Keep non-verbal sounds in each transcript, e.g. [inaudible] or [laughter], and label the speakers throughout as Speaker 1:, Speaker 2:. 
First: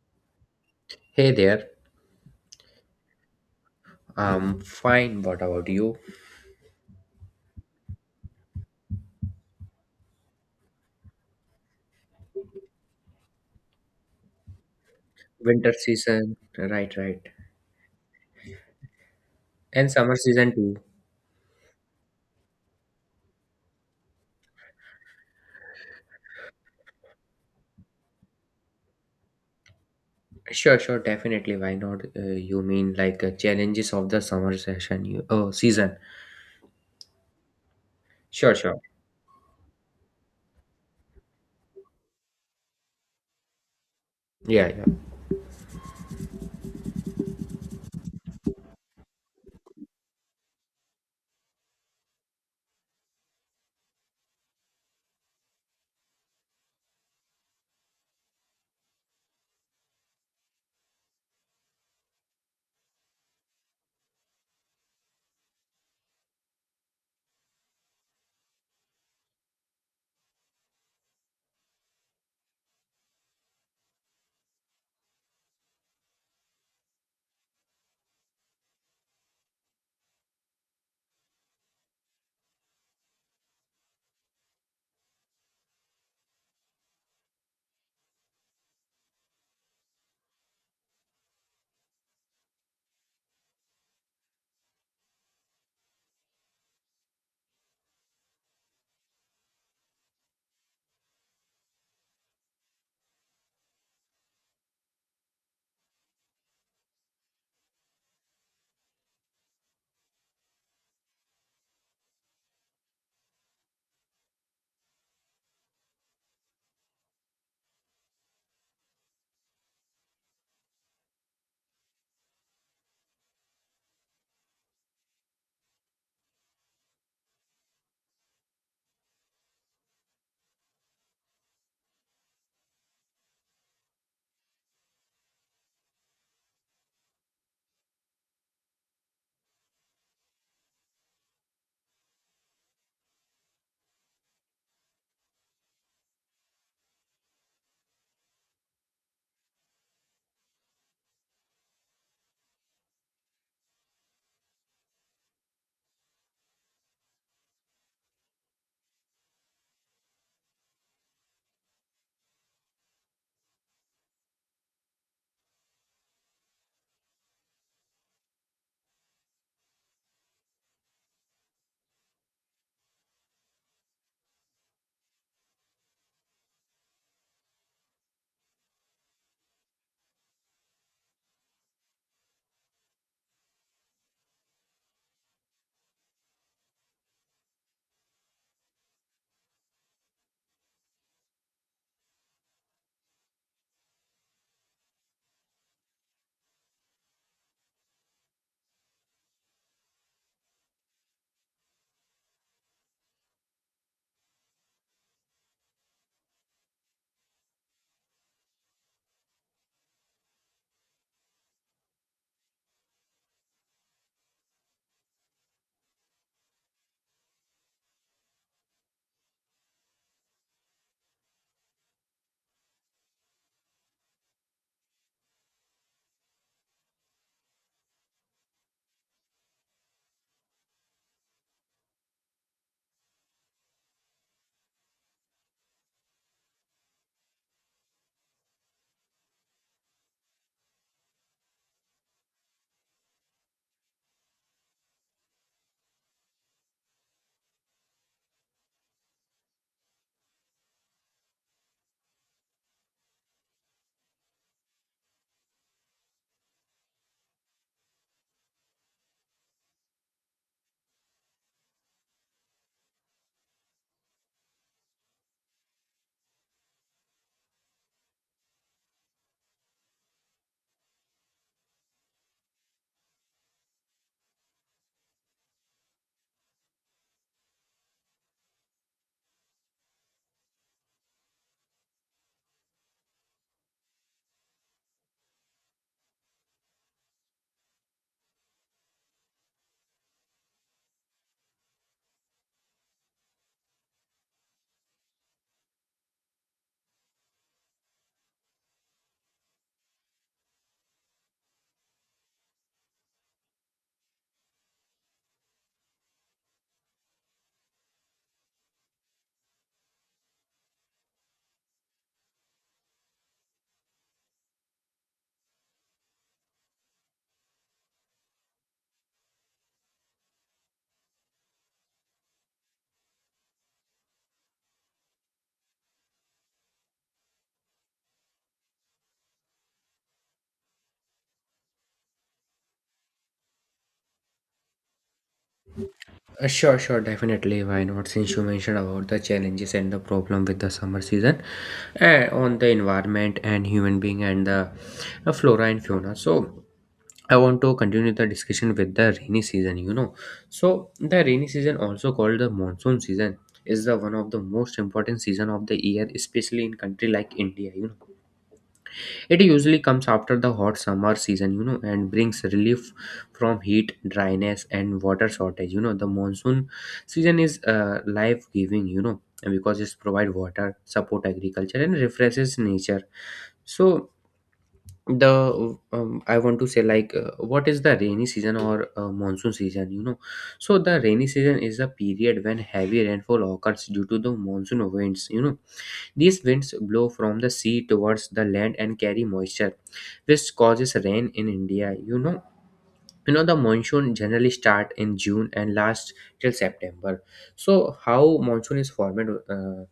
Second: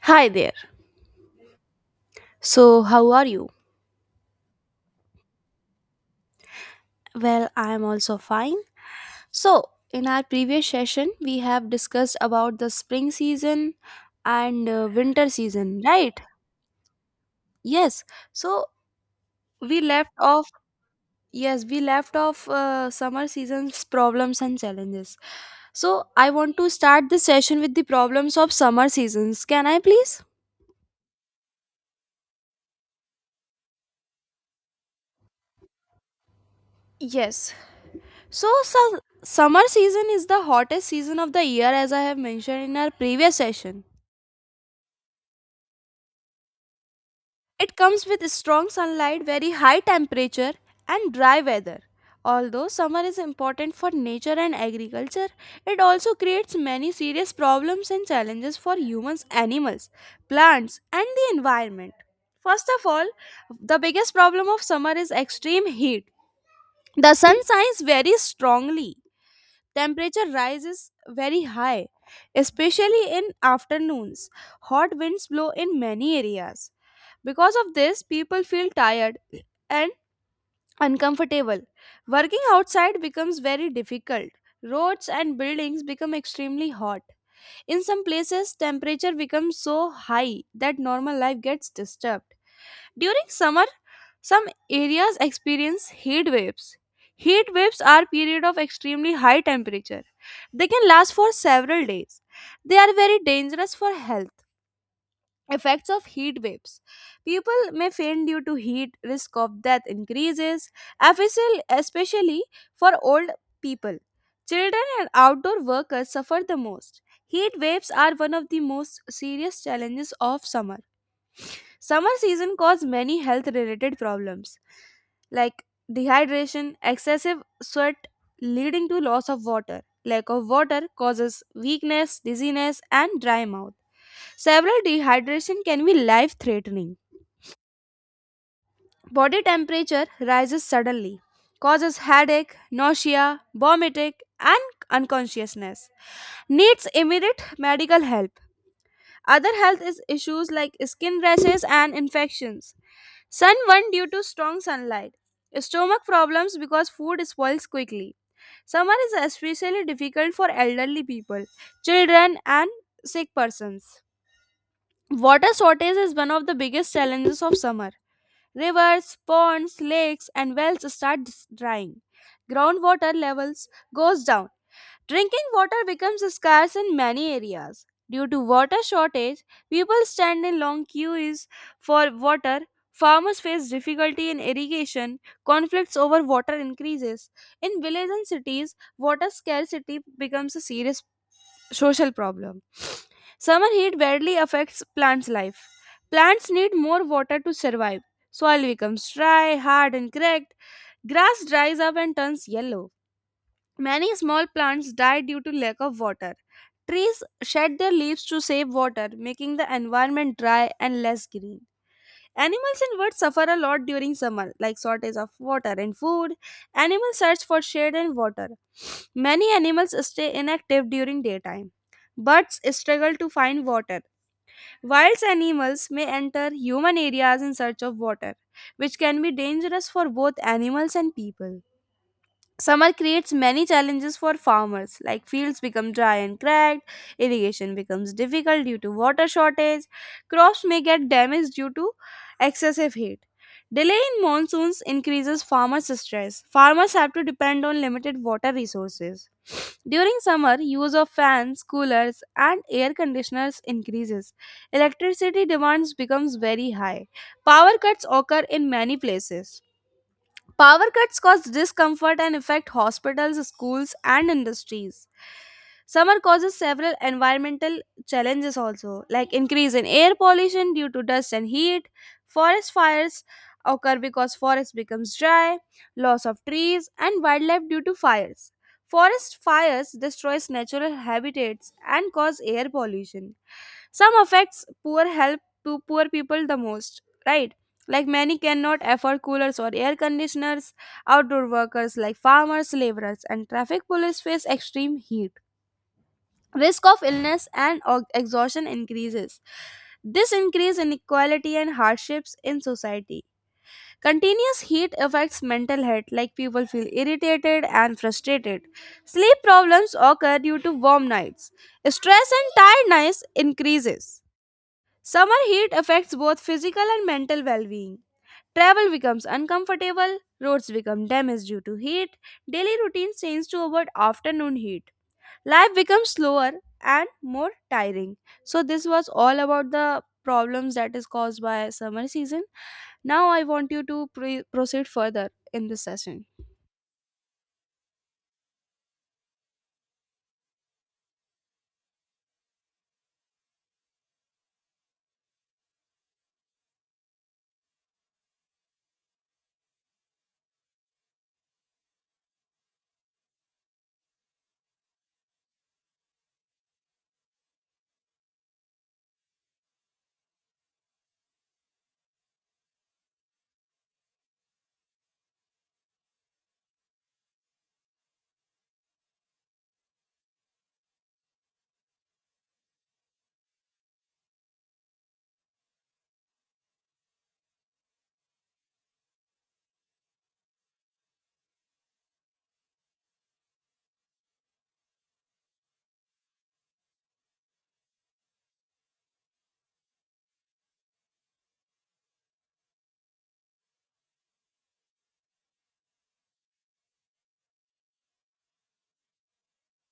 Speaker 1: Hi there.
Speaker 2: Hey there.
Speaker 1: So, how are you?
Speaker 2: Fine. What about you?
Speaker 1: Well, I am also fine. So, in our previous session, we have discussed about the spring season and winter
Speaker 2: Winter
Speaker 1: season, right?
Speaker 2: season, right, right,
Speaker 1: Yes. So, we
Speaker 2: and
Speaker 1: left
Speaker 2: summer
Speaker 1: off
Speaker 2: season too.
Speaker 1: yes, we left off summer season's problems and challenges. So, I want to start this session with the problems of summer seasons. Can I please?
Speaker 2: Sure, sure, definitely. Why not? You mean like challenges of the summer session? You, oh, season.
Speaker 1: Yes. So,
Speaker 2: Sure, sure.
Speaker 1: summer season is the hottest season of the year as I have mentioned in our previous session.
Speaker 2: Yeah, yeah.
Speaker 1: It comes with strong sunlight, very high temperature, and dry weather. Although summer is important for nature and agriculture, it also creates many serious problems and challenges for humans, animals, plants, and the environment. First of all, the biggest problem of summer is extreme heat. The sun shines very strongly, temperature rises very high, especially in afternoons. Hot winds blow in many areas. Because of this, people feel tired and uncomfortable. Working outside becomes very difficult. Roads and buildings become extremely hot. In some places temperature becomes so high that normal life gets disturbed. During summer, some areas experience heat waves. Heat waves are periods of extremely high temperature. They can last for several days. They are very dangerous for health. Effects of heat waves. People may faint due to heat, risk of death increases, especially for old people. Children and outdoor workers suffer the most. Heat waves are one of the most serious challenges of summer. Summer season cause many health related problems like dehydration, excessive sweat leading to loss of water. Lack of water causes weakness, dizziness and dry mouth. Severe dehydration can be life threatening. Body temperature rises suddenly, causes headache, nausea, vomiting and unconsciousness. Needs immediate medical help. Other health is issues like skin rashes and infections, sunburn due to strong sunlight, stomach problems because food spoils quickly. Summer is especially difficult for elderly people, children, and sick persons. Water shortage is one of the biggest challenges of summer. Rivers, ponds, lakes, and wells start drying. Groundwater levels goes down. Drinking water becomes scarce in many areas. Due to water shortage, people stand in long queues for water. Farmers face difficulty in irrigation, conflicts over water increases. In villages and cities, water scarcity becomes a serious social problem. Summer heat badly affects plants' life. Plants need more water to survive. Soil becomes dry, hard, and cracked. Grass dries up and turns yellow. Many small plants die due to lack of water. Trees shed their leaves to save water, making the environment dry and less green. Animals and birds suffer a lot during summer, like shortage of water and food. Animals search for shade and water. [sniffs] Many animals stay inactive during daytime. Birds struggle to find water. Wild animals may enter human areas in search of water, which can be dangerous for both animals and people. Summer creates many challenges for farmers, like fields become dry and cracked, irrigation becomes difficult due to water shortage, crops may get damaged due to excessive heat. Delay in monsoons increases farmers' stress. Farmers have to depend on limited water resources. [sniffs] During summer, use of fans, coolers, and air conditioners increases. Electricity demands becomes very high. Power cuts occur in many places. Power cuts cause discomfort and affect hospitals, schools, and industries. Summer causes several environmental challenges also, like increase in air pollution due to dust and heat, forest fires occur because forest becomes dry, loss of trees and wildlife due to fires. Forest fires destroys natural habitats and cause air pollution. Some affects poor health to poor people the most, right? Like many cannot afford coolers or air conditioners, outdoor workers like farmers, laborers, and traffic police face extreme heat. Risk of illness and exhaustion increases. This increase inequality and hardships in society. Continuous heat affects mental health, like people feel irritated and frustrated. Sleep problems occur due to warm nights. Stress and tiredness increases. Summer heat affects both physical and mental well-being. Travel becomes uncomfortable, roads become damaged due to heat, daily routines change to avoid afternoon heat. Life becomes slower and more tiring. So this was all about the problems that is caused by summer season. Now I want you to proceed further in this session.
Speaker 2: Sure, sure, definitely. Why not? Since you mentioned about the challenges and the problem with the summer season, on the environment and human being and the flora and fauna. So. I want to continue the discussion with the rainy season. So the rainy season, also called the monsoon season, is the one of the most important season of the year, especially in country like India. It usually comes after the hot summer season, and brings relief from heat, dryness, and water shortage. The monsoon season is life-giving, because it provides water, support agriculture, and refreshes nature. So the I want to say like what is the rainy season or monsoon season. So the rainy season is a period when heavy rainfall occurs due to the monsoon winds. These winds blow from the sea towards the land and carry moisture, which causes rain in India. The monsoon generally start in june and last till september. So how monsoon is formed? uh,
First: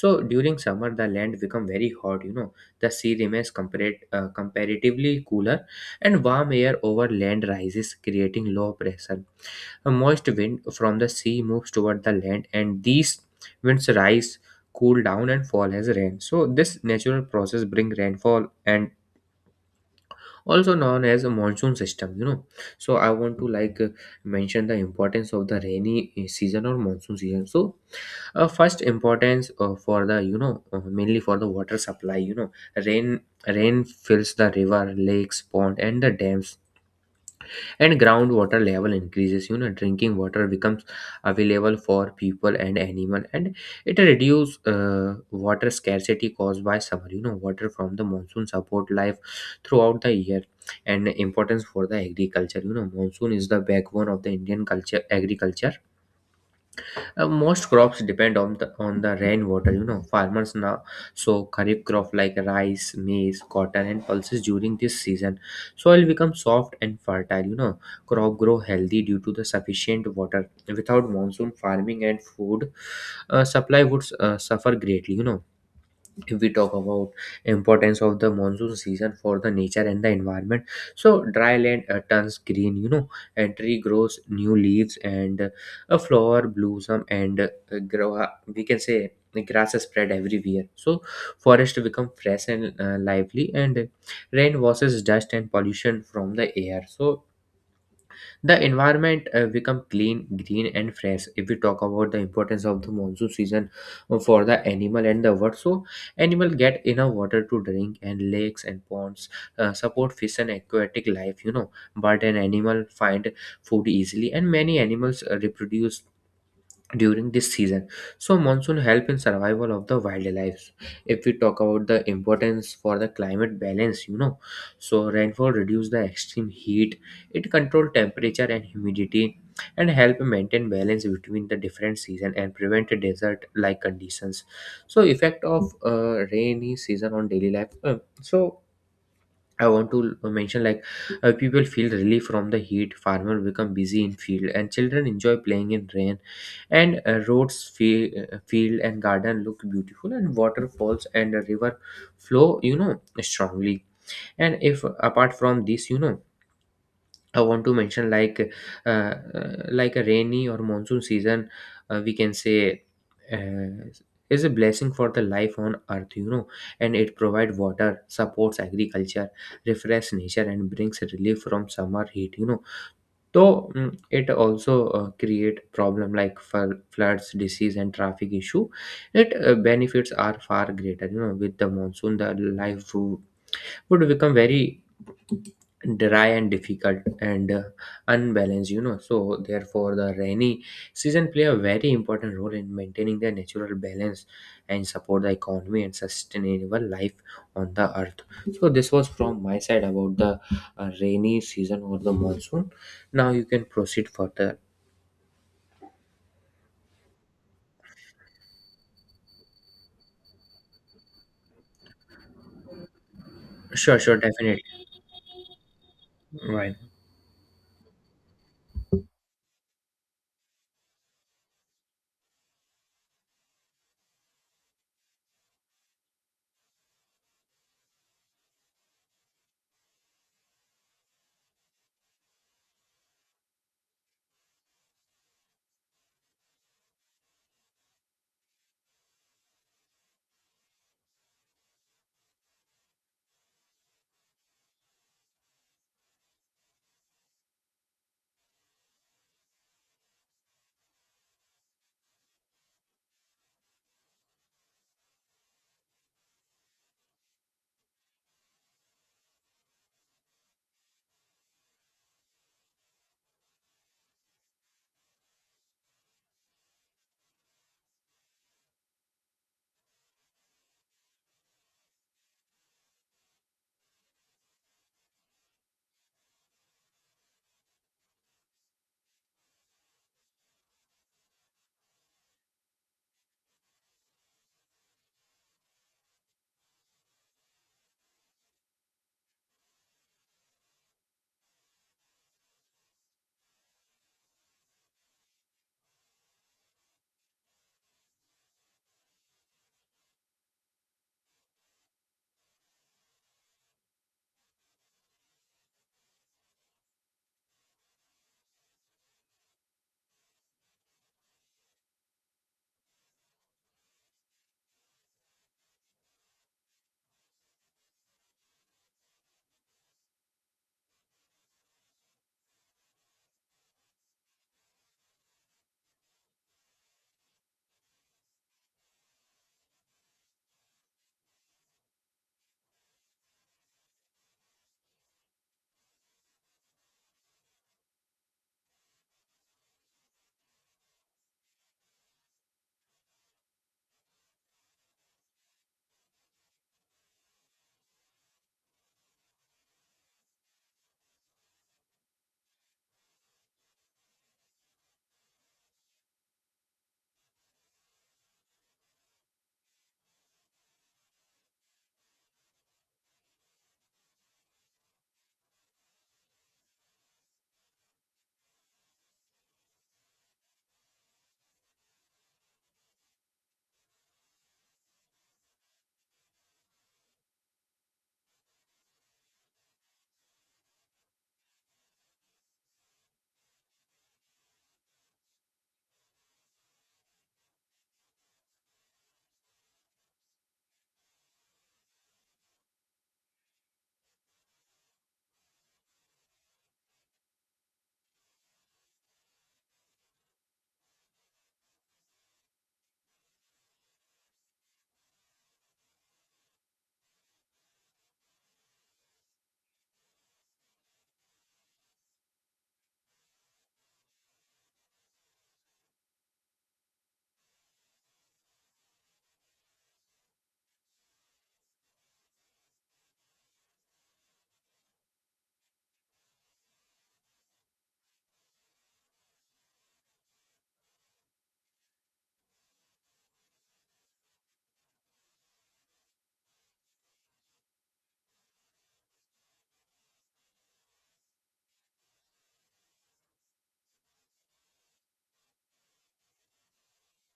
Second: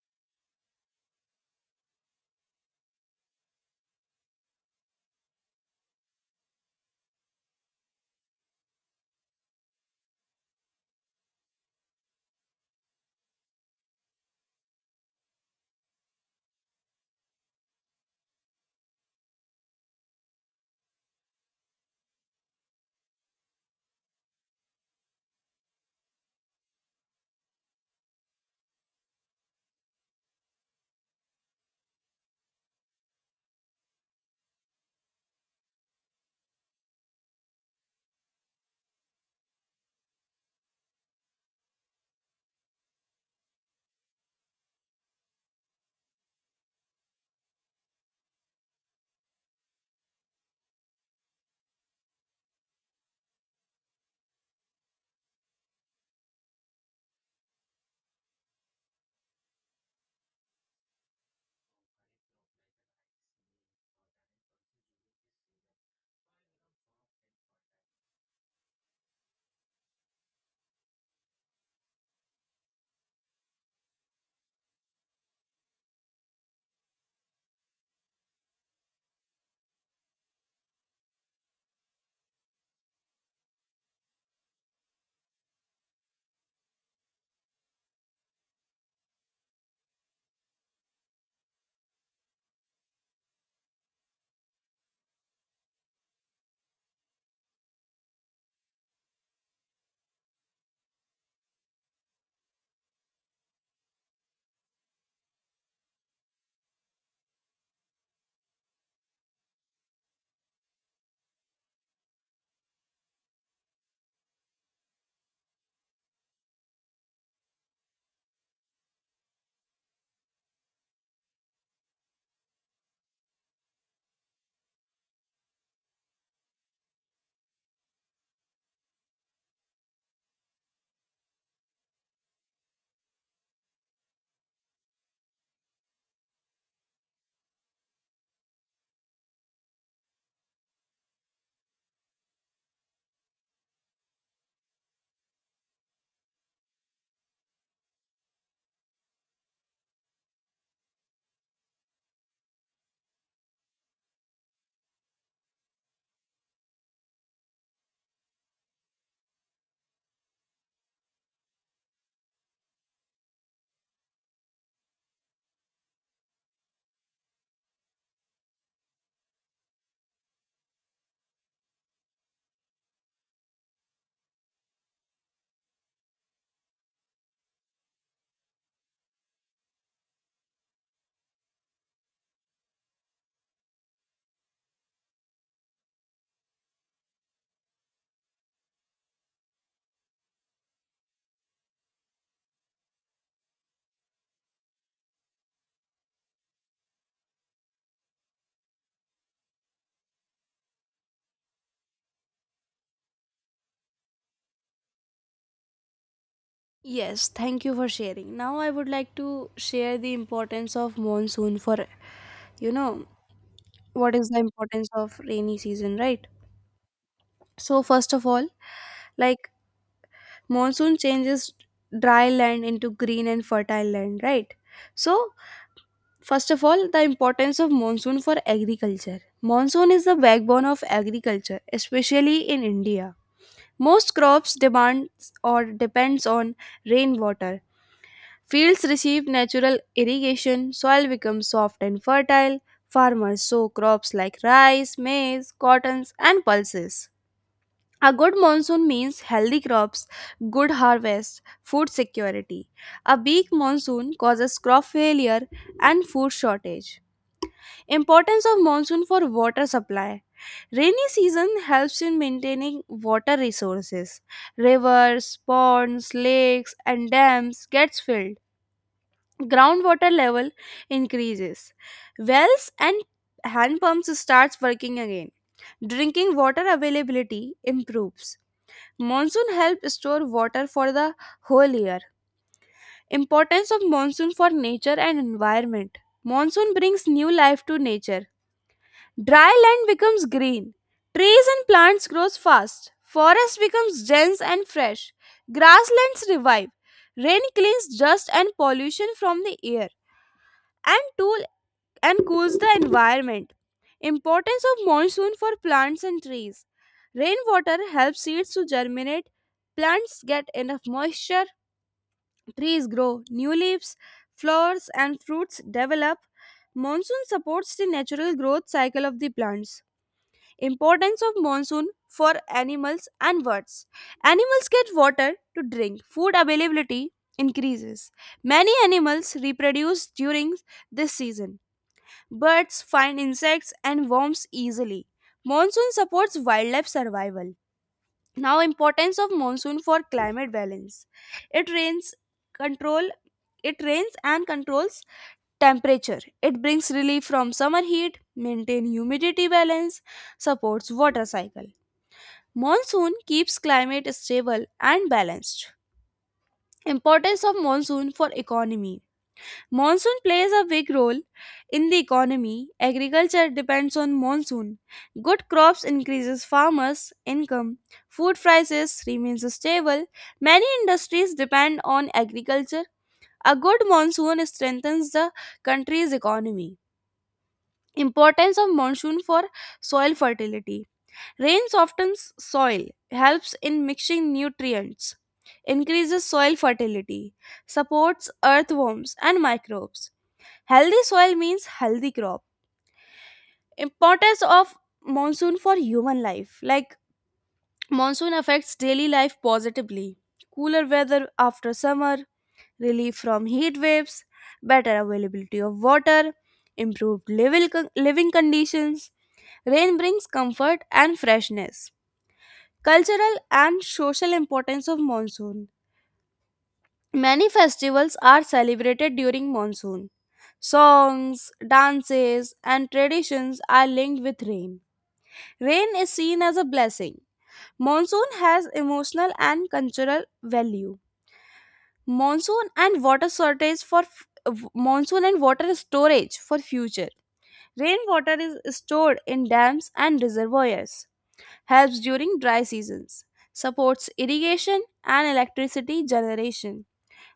Speaker 2: so during summer the land become very hot. The sea remains comparatively cooler, and warm air over land rises, creating low pressure. A moist wind from the sea moves toward the land, and these winds rise, cool down, and fall as rain. So this natural process bring rainfall and also known as a monsoon system. So I want to like mention the importance of the rainy season or monsoon season. So first importance for the mainly for the water supply. rain rain fills the river, lakes, pond, and the dams, and groundwater level increases. Drinking water becomes available for people and animal, and it reduces water scarcity caused by summer. Water from the monsoon support life throughout the year. And importance for the agriculture: monsoon is the backbone of the indian culture agriculture. Most crops depend on the rainwater. You know, farmers now sow kharif crop like rice, maize, cotton, and pulses during this season. Soil becomes soft and fertile. You know, crop grow healthy due to the sufficient water. Without monsoon, farming and food supply would suffer greatly. You know if we talk about importance of the monsoon season for the nature and the environment, so dry land turns green, and tree grows new leaves, and a flower blossom, and grow, we can say the grass is spread everywhere. So forest become fresh and lively, and rain washes dust and pollution from the air. So the environment become clean, green, and fresh. If we talk about the importance of the monsoon season for the animal and the world, so animal get enough water to drink, and lakes and ponds support fish and aquatic life you know, but an animal find food easily, and many animals reproduce during this season. So monsoon help in survival of the wildlife. If we talk about the importance for the climate balance you know, so rainfall reduce the extreme heat. It control temperature and humidity, and help maintain balance between the different season and prevent desert like conditions. So effect of rainy season on daily life. So I want to mention like people feel relief from the heat. Farmer become busy in field, and children enjoy playing in rain. And roads, field, and garden look beautiful, and waterfalls and a river flow strongly. And if apart from this, I want to mention like a rainy or monsoon season, we can say uh, is a blessing for the life on earth, and it provides water, supports agriculture, refresh nature, and brings relief from summer heat. Though it also create problem like for floods, disease, and traffic issue. It benefits are far greater. With the monsoon, the life would become very dry and difficult and unbalanced. So therefore the rainy season play a very important role in maintaining the natural balance and support the economy and sustainable life on the earth. So this was from my side about the rainy season or the monsoon. Now you can proceed further.
Speaker 1: Yes, thank you for sharing. Now I would like to share the importance of monsoon for you know
Speaker 2: Sure,
Speaker 1: what
Speaker 2: sure,
Speaker 1: is the
Speaker 2: definitely.
Speaker 1: importance of rainy season, right?
Speaker 2: Why?
Speaker 1: So first of all, like monsoon changes dry land into green and fertile land, right? So first of all, the importance of monsoon for agriculture. Monsoon is the backbone of agriculture especially in India. Most crops demands or depends on rainwater. Fields receive natural irrigation, soil becomes soft and fertile. Farmers sow crops like rice, maize, cottons and pulses. A good monsoon means healthy crops, good harvest, food security. A weak monsoon causes crop failure and food shortage. Importance of monsoon for water supply. Rainy season helps in maintaining water resources. Rivers, ponds, lakes and dams gets filled. Groundwater level increases. Wells and hand pumps starts working again. Drinking water availability improves. Monsoon help store water for the whole year. Importance of monsoon for nature and environment. Monsoon brings new life to nature. Dry land becomes green. Trees and plants grows fast. Forest becomes dense and fresh. Grasslands revive. Rain cleans dust and pollution from the air and tool and cools the environment. Importance of monsoon for plants and trees. Rainwater helps seeds to germinate, plants get enough moisture, trees grow new leaves, flowers and fruits develop. Monsoon supports the natural growth cycle of the plants. Importance of monsoon for animals and birds. Animals get water to drink. Food availability increases. Many animals reproduce during this season. Birds find insects and worms easily. Monsoon supports wildlife survival. Now importance of monsoon for climate balance. It rains control it rains and controls temperature. It brings relief from summer heat, maintain humidity balance, supports water cycle. Monsoon keeps climate stable and balanced. Importance of monsoon for economy. Monsoon plays a big role in the economy. Agriculture depends on monsoon. Good crops increases farmers' income. Food prices remains stable. Many industries depend on agriculture. A good monsoon strengthens the country's economy. Importance of monsoon for soil fertility. Rain softens soil, helps in mixing nutrients, increases soil fertility, supports earthworms and microbes. Healthy soil means healthy crop. Importance of monsoon for human life. Like monsoon affects daily life positively. Cooler weather after summer, relief from heat waves, better availability of water, improved living conditions. Rain brings comfort and freshness. Cultural and social importance of monsoon. Many festivals are celebrated during monsoon. Songs, dances, and traditions are linked with rain. Rain is seen as a blessing. Monsoon has emotional and cultural value. Monsoon and water storage for future. Rainwater is stored in dams and reservoirs, helps during dry seasons, supports irrigation and electricity generation.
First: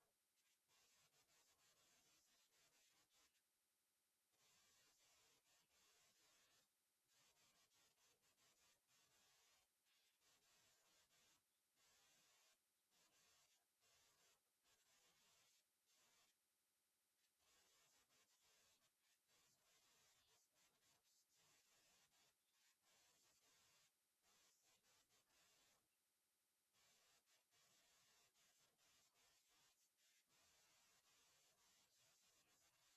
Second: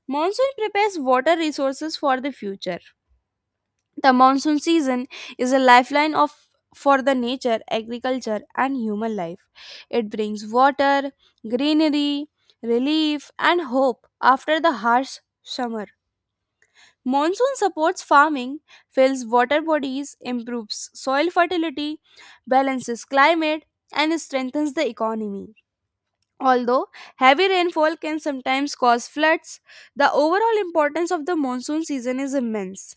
Speaker 1: Monsoon prepares water resources for the future. The monsoon season is a lifeline of for the nature, agriculture and human life. It brings water, greenery, relief and hope after the harsh summer. Monsoon supports farming, fills water bodies, improves soil fertility, balances climate and strengthens the economy. Although heavy rainfall can sometimes cause floods, the overall importance of the monsoon season is immense.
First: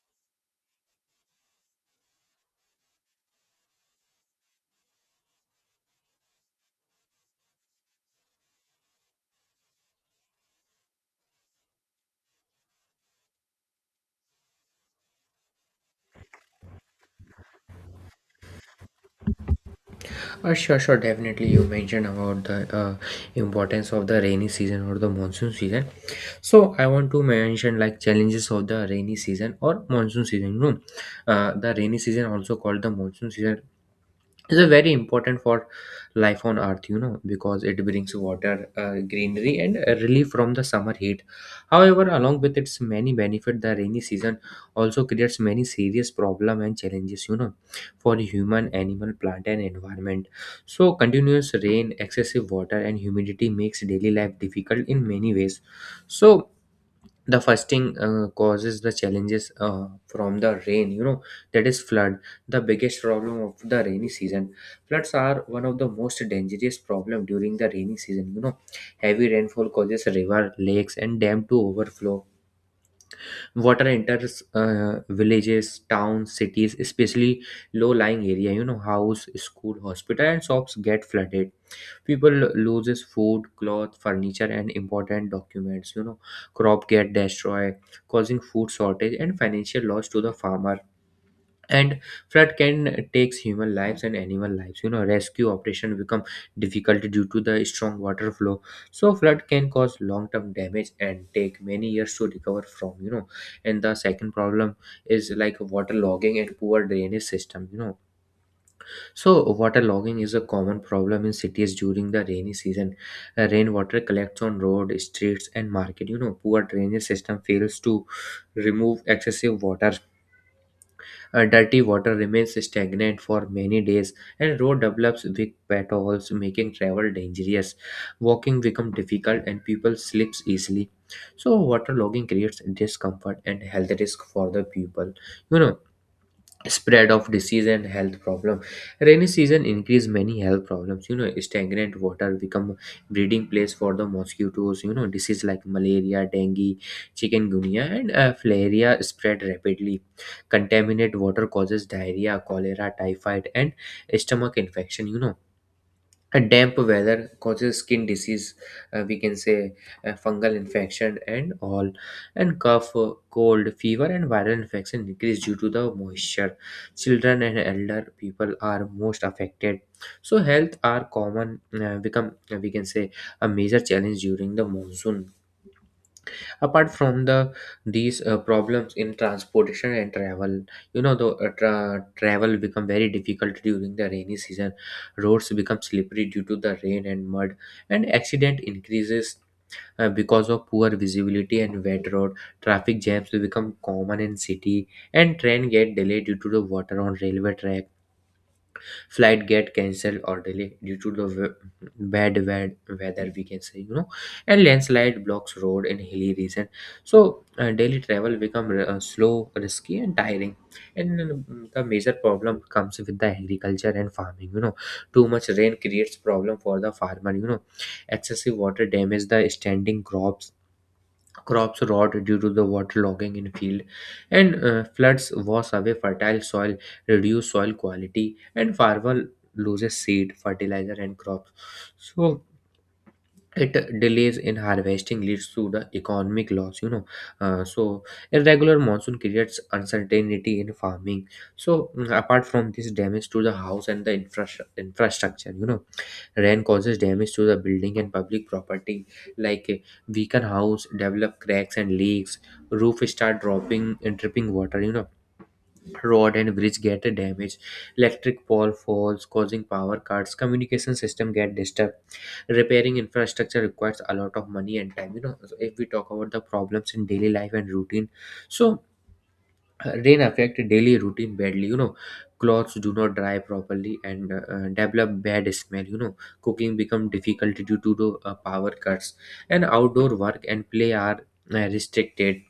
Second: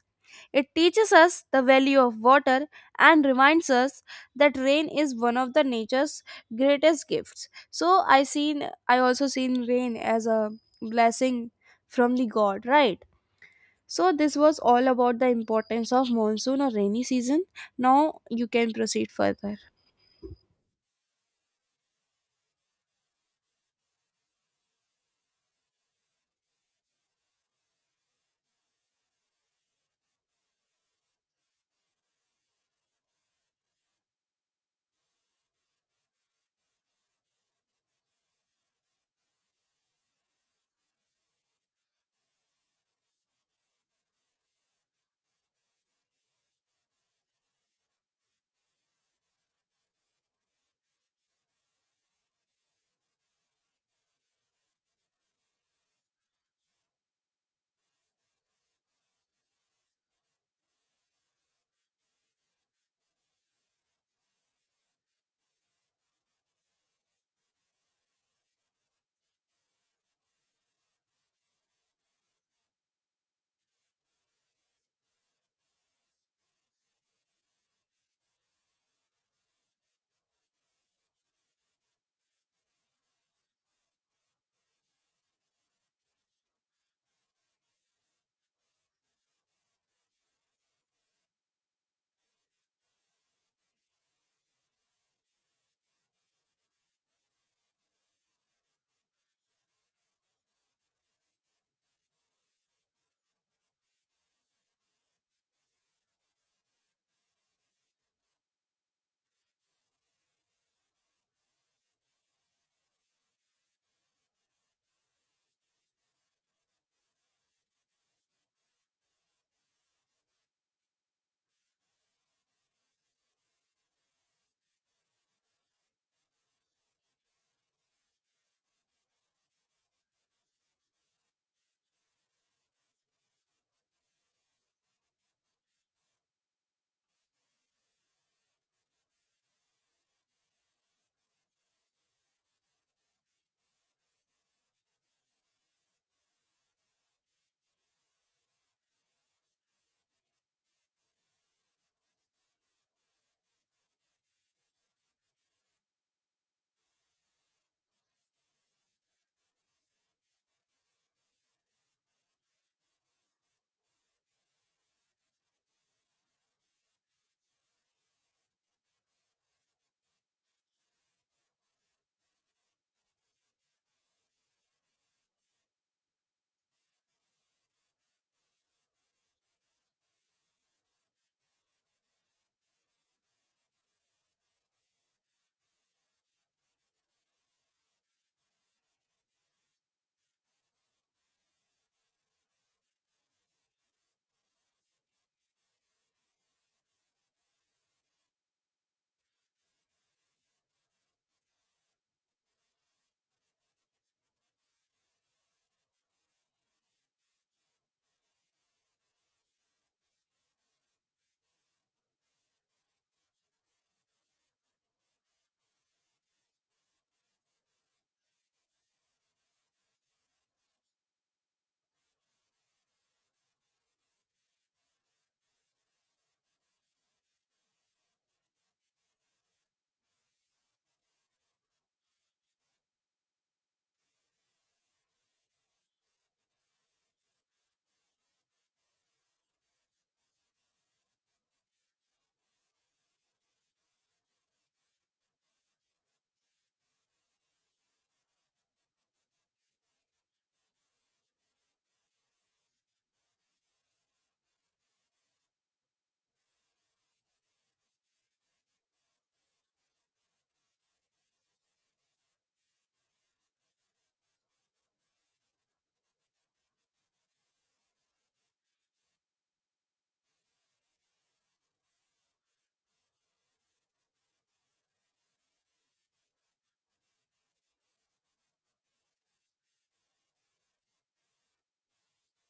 Speaker 1: It teaches us the value of water and reminds us that rain is one of the nature's greatest gifts. So I also seen rain as a blessing from the God, right? So this was all about the importance of monsoon or rainy season. Now you can proceed further.
Speaker 2: Sure, sure, definitely. You mentioned about the importance of the rainy season or the monsoon season. So I want to mention like challenges of the rainy season or monsoon season. The rainy season, also called the monsoon season, is a very important for life on earth, because it brings water, greenery, and relief from the summer heat. However, along with its many benefit, the rainy season also creates many serious problem and challenges for human, animal, plant, and environment. So continuous rain, excessive water, and humidity makes daily life difficult in many ways. So the fasting causes the challenges from the rain, that is flood. The biggest problem of the rainy season: floods are one of the most dangerous problem during the rainy season. Heavy rainfall causes river, lakes, and dam to overflow. Water enters villages, towns, cities, especially low lying area, house, school, hospital, and shops get flooded. People loses food, cloth, furniture, and important documents. Crop get destroyed, causing food shortage and financial loss to the farmer. And flood can takes human lives and animal lives. Rescue operation become difficult due to the strong water flow. So flood can cause long term damage and take many years to recover from. And the second problem is like water logging and poor drainage system. So, water logging is a common problem in cities during the rainy season. Rainwater collects on road, streets, and market. You know, poor drainage system fails to remove excessive water. Dirty water remains stagnant for many days, and road develops big potholes, making travel dangerous. Walking becomes difficult, and people slips easily. So, water logging creates discomfort and health risk for the people. You know Spread of disease and health problem: rainy season increase many health problems. Stagnant water become breeding place for the mosquitoes. Disease like malaria, dengue, chikungunya, and filaria spread rapidly. Contaminated water causes diarrhea, cholera, typhoid, and stomach infection. A damp weather causes skin disease, we can say, fungal infection and all. And cough, cold, fever, and viral infection increase due to the moisture. Children and elder people are most affected. So health are common, become, we can say, a major challenge during the monsoon. Apart from the these problems in transportation and travel, the travel become very difficult during the rainy season. Roads become slippery due to the rain and mud, and accident increases because of poor visibility and wet road. Traffic jams become common in city, and train get delayed due to the water on railway track. Flight get cancelled or delayed due to the bad weather, we can say. And landslide blocks road in hilly region. So daily travel become slow, risky, and tiring. And the major problem comes with the agriculture and farming. Too much rain creates problem for the farmer. Excessive water damage the standing crops. Crops rot due to the waterlogging in field, and floods wash away fertile soil, reduce soil quality, and farmer loses seed, fertilizer, and crops. So it delays in harvesting leads to the economic loss. So irregular monsoon creates uncertainty in farming. So apart from this, damage to the house and the infrastructure. Rain causes damage to the building and public property, like weaken house develop cracks and leaks. Roof start dropping and dripping water. Road and bridge get damaged. Electric pole falls, causing power cuts. Communication system get disturbed. Repairing infrastructure requires a lot of money and time. So if we talk about the problems in daily life and routine, so rain affect daily routine badly. Clothes do not dry properly and develop bad smell. Cooking become difficult due to the power cuts, and outdoor work and play are restricted.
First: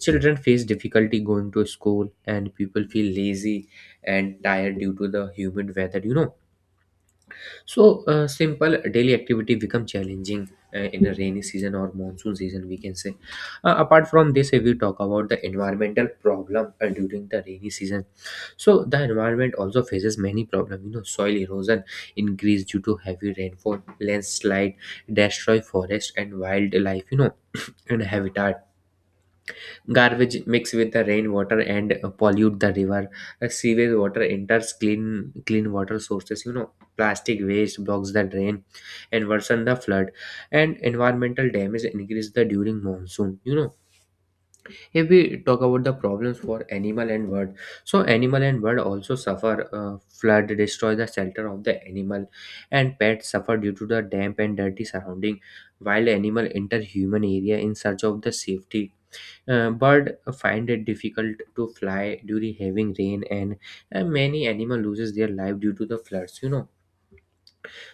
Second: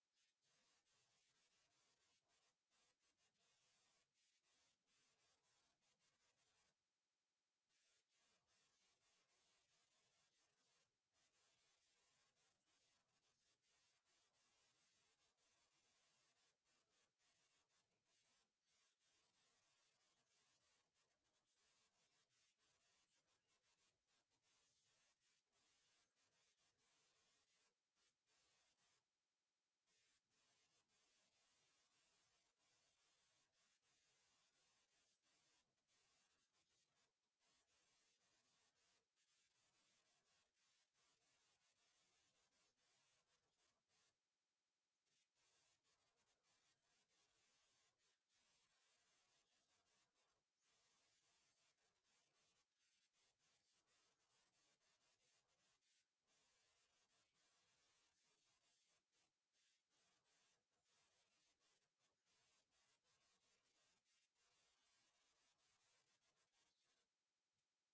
Speaker 2: Children face difficulty going to school, and people feel lazy and tired due to the humid weather. So, simple daily activity become challenging In a rainy season or monsoon season, we can say. Apart from this, if we talk about the environmental problem during the rainy season, so the environment also faces many problems. You know, soil erosion increase due to heavy rainfall, landslide, destroy forest and wildlife. You know, and habitat. Garbage mix with the rainwater and pollute the river. Sewage water enters clean water sources. You know, plastic waste blocks the drain and worsen the flood. And environmental damage increase the during monsoon. You know, if we talk about the problems for animal and bird, so animal and bird also suffer. Flood destroy the shelter of the animal, and pets suffer due to the damp and dirty surrounding. Wild animal enter human area in search of the safety. Birds find it difficult to fly during heavy rain, and many animal loses their life due to the floods, you know.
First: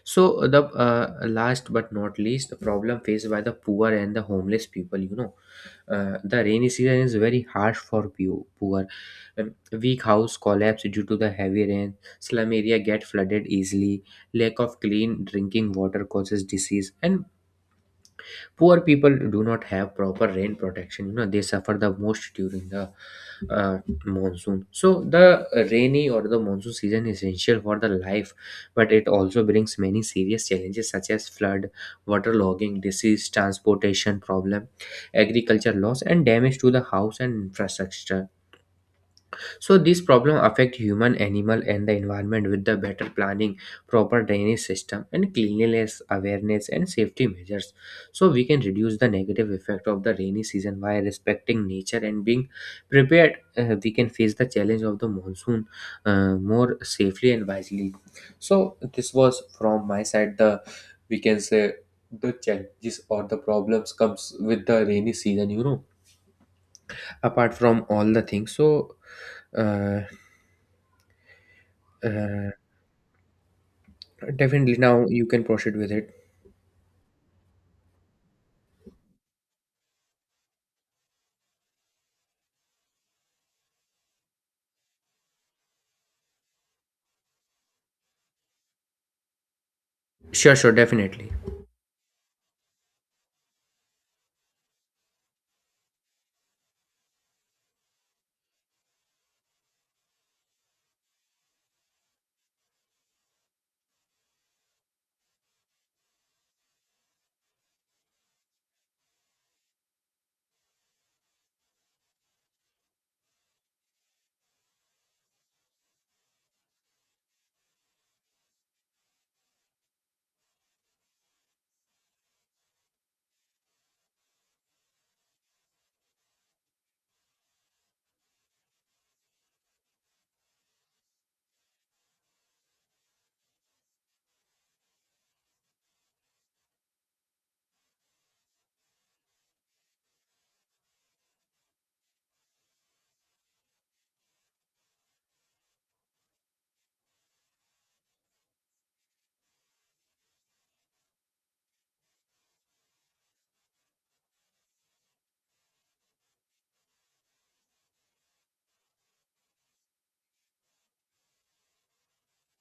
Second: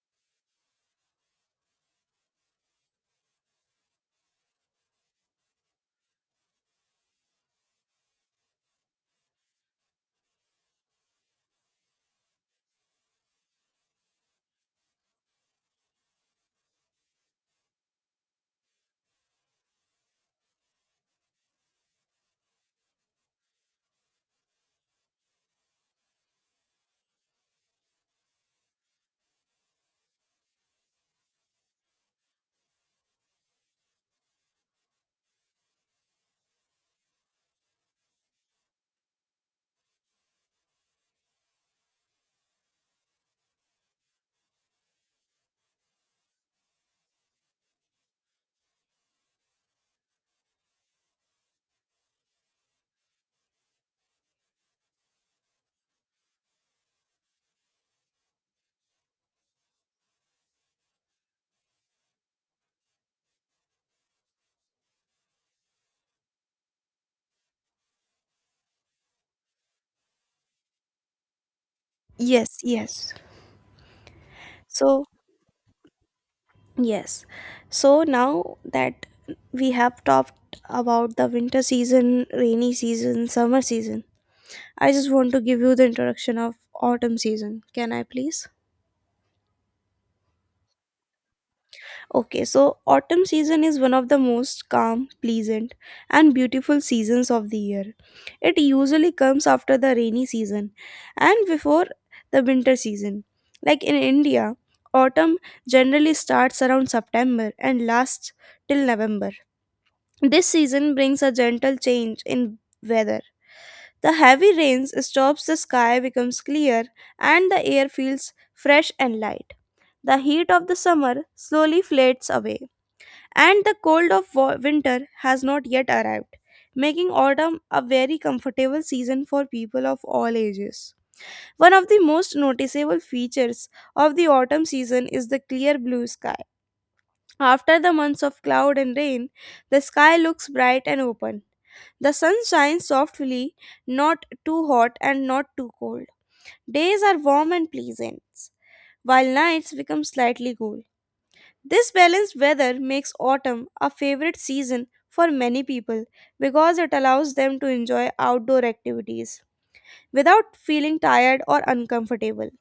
Speaker 2: So the last but not least, the problem faced by the poor and the homeless people, you know. The rainy season is very harsh for poor. Um, Weak house collapse due to the heavy rain, slum area get flooded easily, lack of clean drinking water causes disease, and poor people do not have proper rain protection, you know. They suffer the most during the uh, monsoon. So the rainy or the monsoon season is essential for the life, but it also brings many serious challenges such as flood, water logging, disease, transportation problem, agriculture loss, and damage to the house and infrastructure. So these problems affect human, animal, and the environment. With the better planning, proper drainage system, and cleanliness awareness and safety measures, so we can reduce the negative effect of the rainy season. By respecting nature and being prepared, we can face the challenge of the monsoon more safely and wisely. So this was from my side, the, we can say, the challenges or the problems comes with the rainy season, you know, apart from all the things. So. Uh, Uh,
Speaker 1: Yes, yes.
Speaker 2: Definitely.
Speaker 1: So,
Speaker 2: Now you can proceed with it.
Speaker 1: yes. So now that we have talked about the winter season, rainy season, summer season, I just want to give you the introduction of autumn season. Can I please?
Speaker 2: Sure, sure, definitely.
Speaker 1: Okay, so autumn season is one of the most calm, pleasant, and beautiful seasons of the year. It usually comes after the rainy season and before the winter season. Like in India, autumn generally starts around September and lasts till November. This season brings a gentle change in weather. The heavy rains stops, the sky becomes clear, and the air feels fresh and light. The heat of the summer slowly fades away, and the cold of winter has not yet arrived, making autumn a very comfortable season for people of all ages. One of the most noticeable features of the autumn season is the clear blue sky. After the months of cloud and rain, the sky looks bright and open. The sun shines softly, not too hot and not too cold. Days are warm and pleasant, while nights become slightly cool. This balanced weather makes autumn a favorite season for many people because it allows them to enjoy outdoor activities without feeling tired or uncomfortable.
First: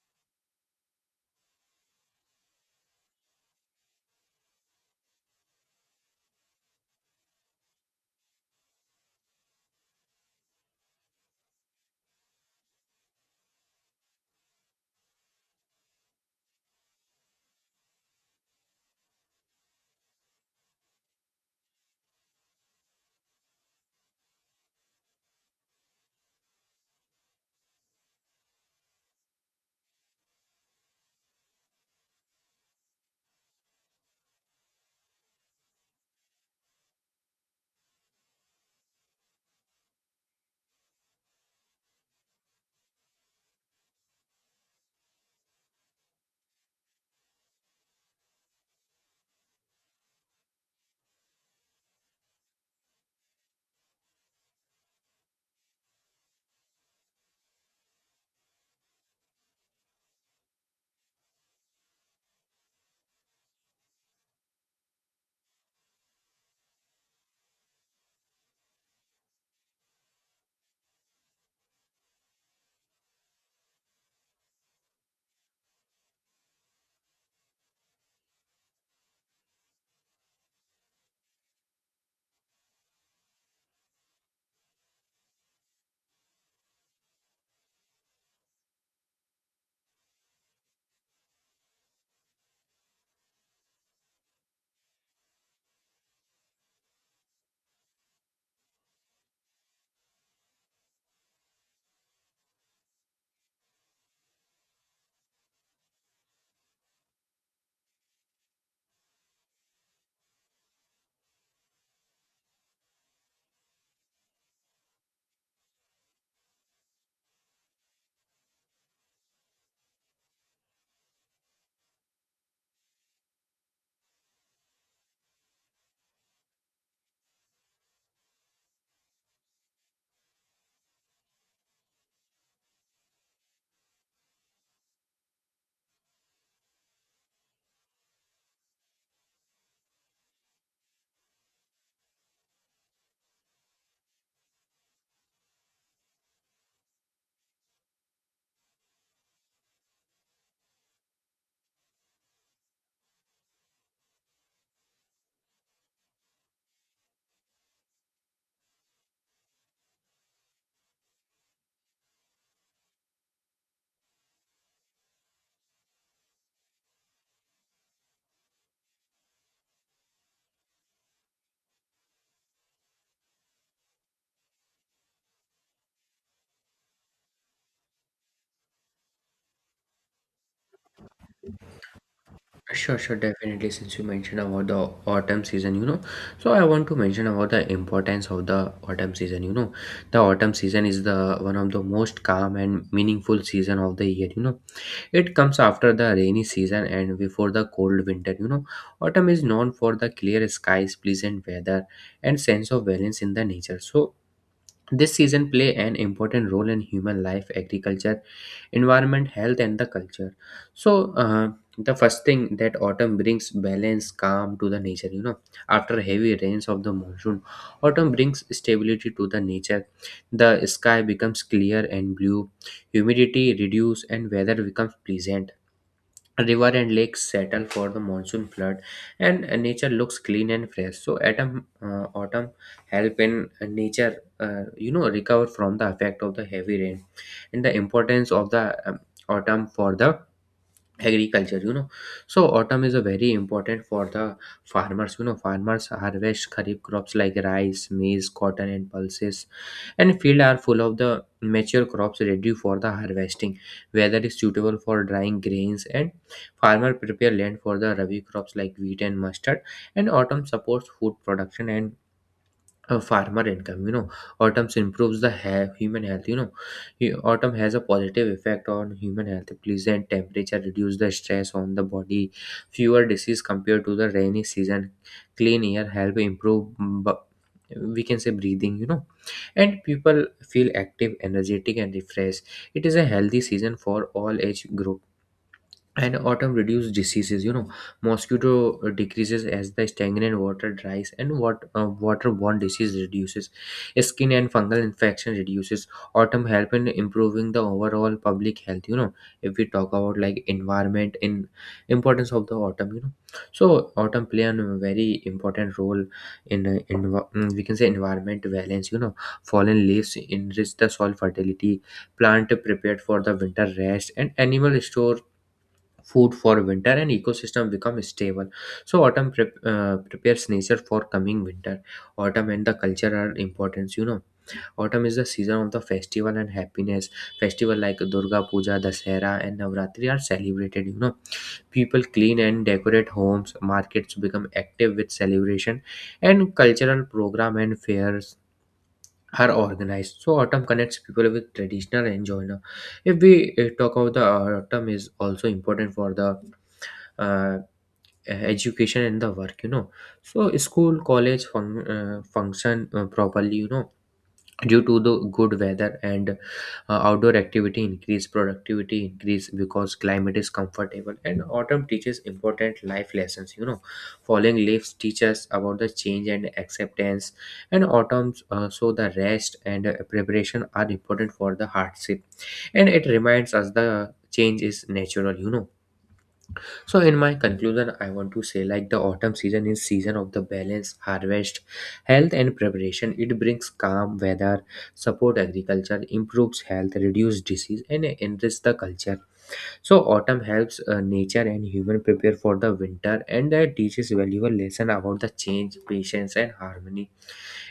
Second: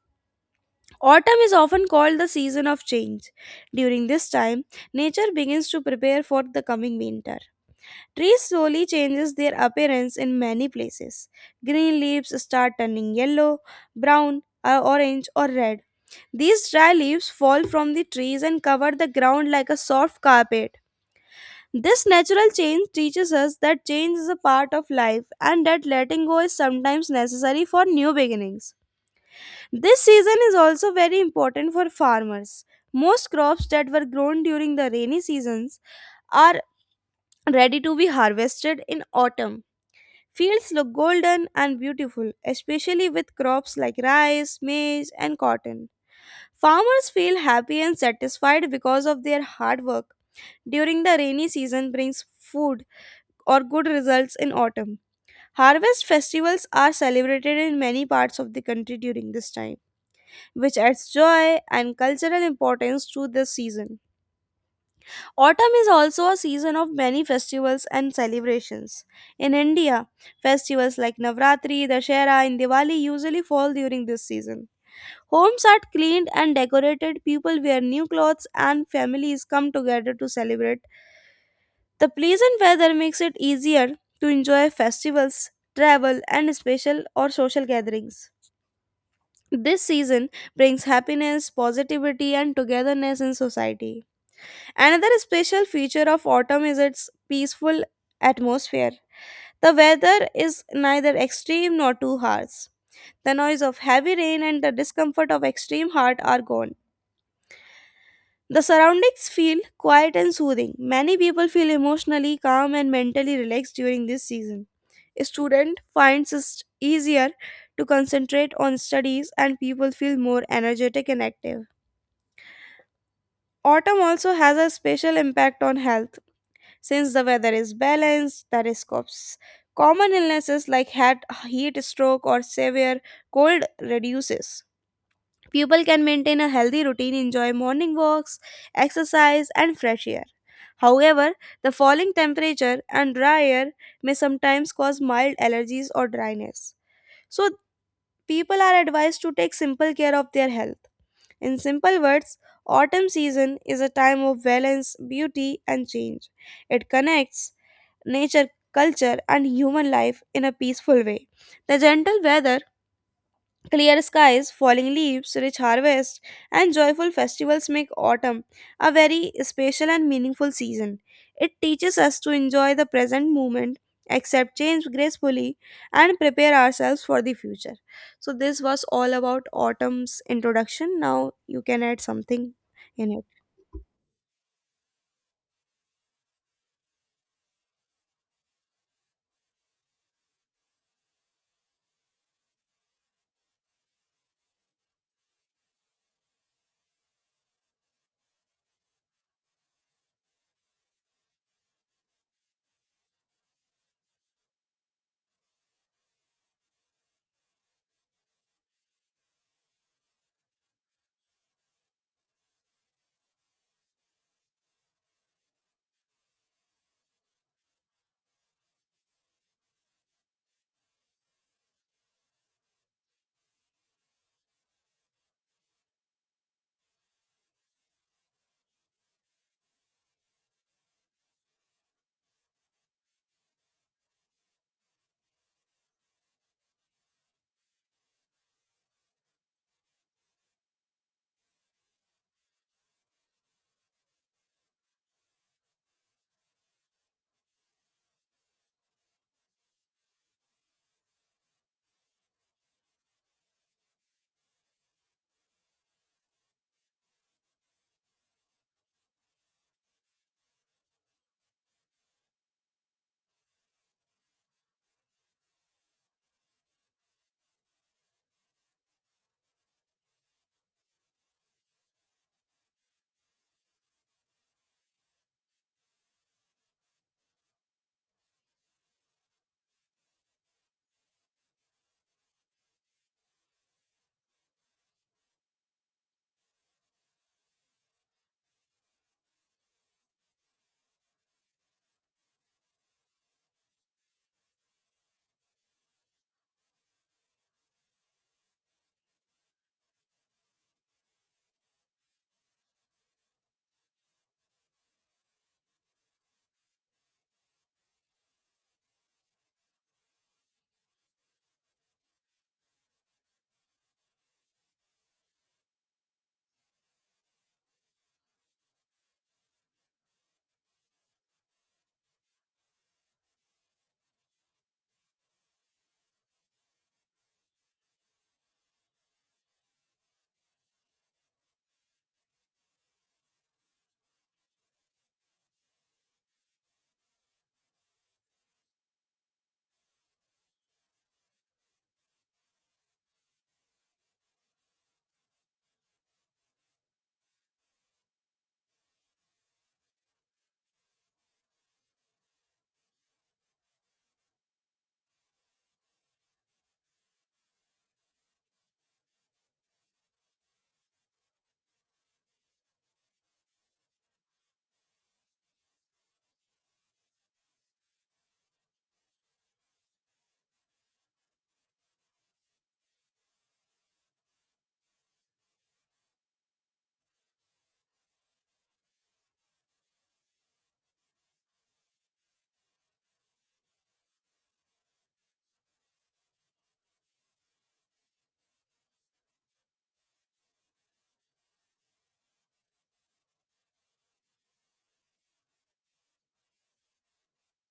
Speaker 1: Autumn is often called the season of change. During this time, nature begins to prepare for the coming winter. Trees slowly changes their appearance in many places. Green leaves start turning yellow, brown, orange or red. These dry leaves fall from the trees and cover the ground like a soft carpet. This natural change teaches us that change is a part of life and that letting go is sometimes necessary for new beginnings. This season is also very important for farmers. Most crops that were grown during the rainy seasons are ready to be harvested in autumn. Fields look golden and beautiful, especially with crops like rice, maize, and cotton. Farmers feel happy and satisfied because of their hard work. During the rainy season brings food or good results in autumn. Harvest festivals are celebrated in many parts of the country during this time, which adds joy and cultural importance to this season. Autumn is also a season of many festivals and celebrations. In India, festivals like Navratri, Dashera, and Diwali usually fall during this season. Homes are cleaned and decorated, people wear new clothes, and families come together to celebrate. The pleasant weather makes it easier to enjoy festivals, travel, and special or social gatherings. This season brings happiness, positivity, and togetherness in society. Another special feature of autumn is its peaceful atmosphere. The weather is neither extreme nor too harsh. The noise of heavy rain and the discomfort of extreme heat are gone. The surroundings feel quiet and soothing. Many people feel emotionally calm and mentally relaxed during this season. A student finds it easier to concentrate on studies and people feel more energetic and active. Autumn also has a special impact on health. Since the weather is balanced, the risk of common illnesses like hat, heat stroke, or severe cold reduces. People can maintain a healthy routine, enjoy morning walks, exercise, and fresh air. However, the falling temperature and dry air may sometimes cause mild allergies or dryness. So, people are advised to take simple care of their health. In simple words, autumn season is a time of balance, beauty, and change. It connects nature, culture, and human life in a peaceful way. The gentle weather, clear skies, falling leaves, rich harvest, and joyful festivals make autumn a very special and meaningful season. It teaches us to enjoy the present moment, accept change gracefully, and prepare ourselves for the future. So, this was all about autumn's introduction. Now, you can add something
Speaker 2: Sure,
Speaker 1: in
Speaker 2: sure,
Speaker 1: it.
Speaker 2: definitely. Since you mentioned about the autumn season, you know, so I want to mention about the importance of the autumn season. You know, the autumn season is the one of the most calm and meaningful season of the year. You know, it comes after the rainy season and before the cold winter. You know, autumn is known for the clear skies, pleasant weather, and sense of balance in the nature. So this season play an important role in human life, agriculture, environment, health, and the culture. So the first thing that autumn brings balance, calm to the nature. You know, after heavy rains of the monsoon, autumn brings stability to the nature. The sky becomes clear and blue, humidity reduce, and weather becomes pleasant. River and lakes settle for the monsoon flood, and nature looks clean and fresh. So autumn help in nature, you know, recover from the effect of the heavy rain. And the importance of the autumn for the agriculture, you know. So autumn is a very important for the farmers, you know. Farmers harvest kharif crops like rice, maize, cotton, and pulses, and fields are full of the mature crops ready for the harvesting. Weather is suitable for drying grains, and farmer prepare land for the Rabi crops like wheat and mustard. And autumn supports food production and a farmer income, you know. Autumn improves the human health, you know. Autumn has a positive effect on human health. Pleasant temperature reduce the stress on the body, fewer disease compared to the rainy season, clean air help improve we can say breathing, you know. And people feel active, energetic, and refreshed. It is a healthy season for all age group, and autumn reduce diseases, you know. Mosquito decreases as the stagnant water dries, and what waterborne disease reduces, skin and fungal infection reduces. Autumn help in improving the overall public health, you know. If we talk about like environment in importance of the autumn, you know, so autumn play a very important role in, we can say environment balance, you know. Fallen leaves enrich the soil fertility, plant prepared for the winter rest, and animal store food for winter, and ecosystem become stable. So autumn prepares nature for coming winter. Autumn and the culture are important, you know. Autumn is the season of the festival and happiness. Festival like Durga Puja, Dasera, and Navratri are celebrated, you know. People clean and decorate homes, markets become active with celebration, and cultural program and fairs are organized. So autumn connects people with traditional and joiner. If we talk about the autumn is also important for the uh, education and the work, you know. So school, college, function properly, you know, due to the good weather. And outdoor activity increase, productivity increase because climate is comfortable. And autumn teaches important life lessons, you know. Falling leaves teach us about the change and acceptance, and autumn, so the rest and preparation are important for the hardship. And it reminds us the change is natural, you know. So in my conclusion, I want to say like the autumn season is season of the balance, harvest, health, and preparation. It brings calm weather, support agriculture, improves health, reduce disease, and enrich the culture. So autumn helps nature and human prepare for the winter, and that teaches valuable lesson about the change, patience, and harmony.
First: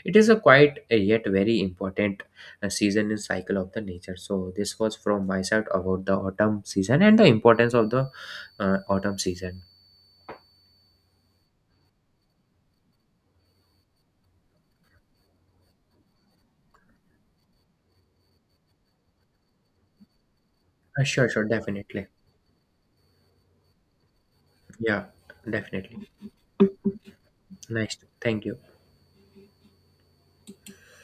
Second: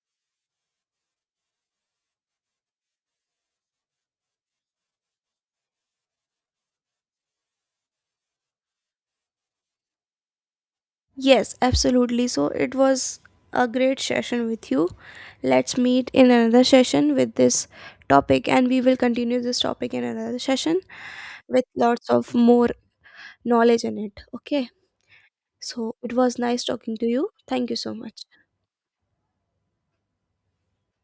Speaker 2: It is a quite yet very important season in cycle of the nature. So this was from my side about the autumn season and the importance of the autumn season.
Speaker 1: Yes, absolutely. So it was a great session with you. Let's meet in another session with this topic, and we will continue this topic in another session
Speaker 2: Sure, sure,
Speaker 1: with
Speaker 2: definitely.
Speaker 1: lots of more knowledge in it. Okay.
Speaker 2: Yeah,
Speaker 1: So
Speaker 2: definitely.
Speaker 1: it was nice talking to you. Thank you so
Speaker 2: Nice.
Speaker 1: much.
Speaker 2: Thank you.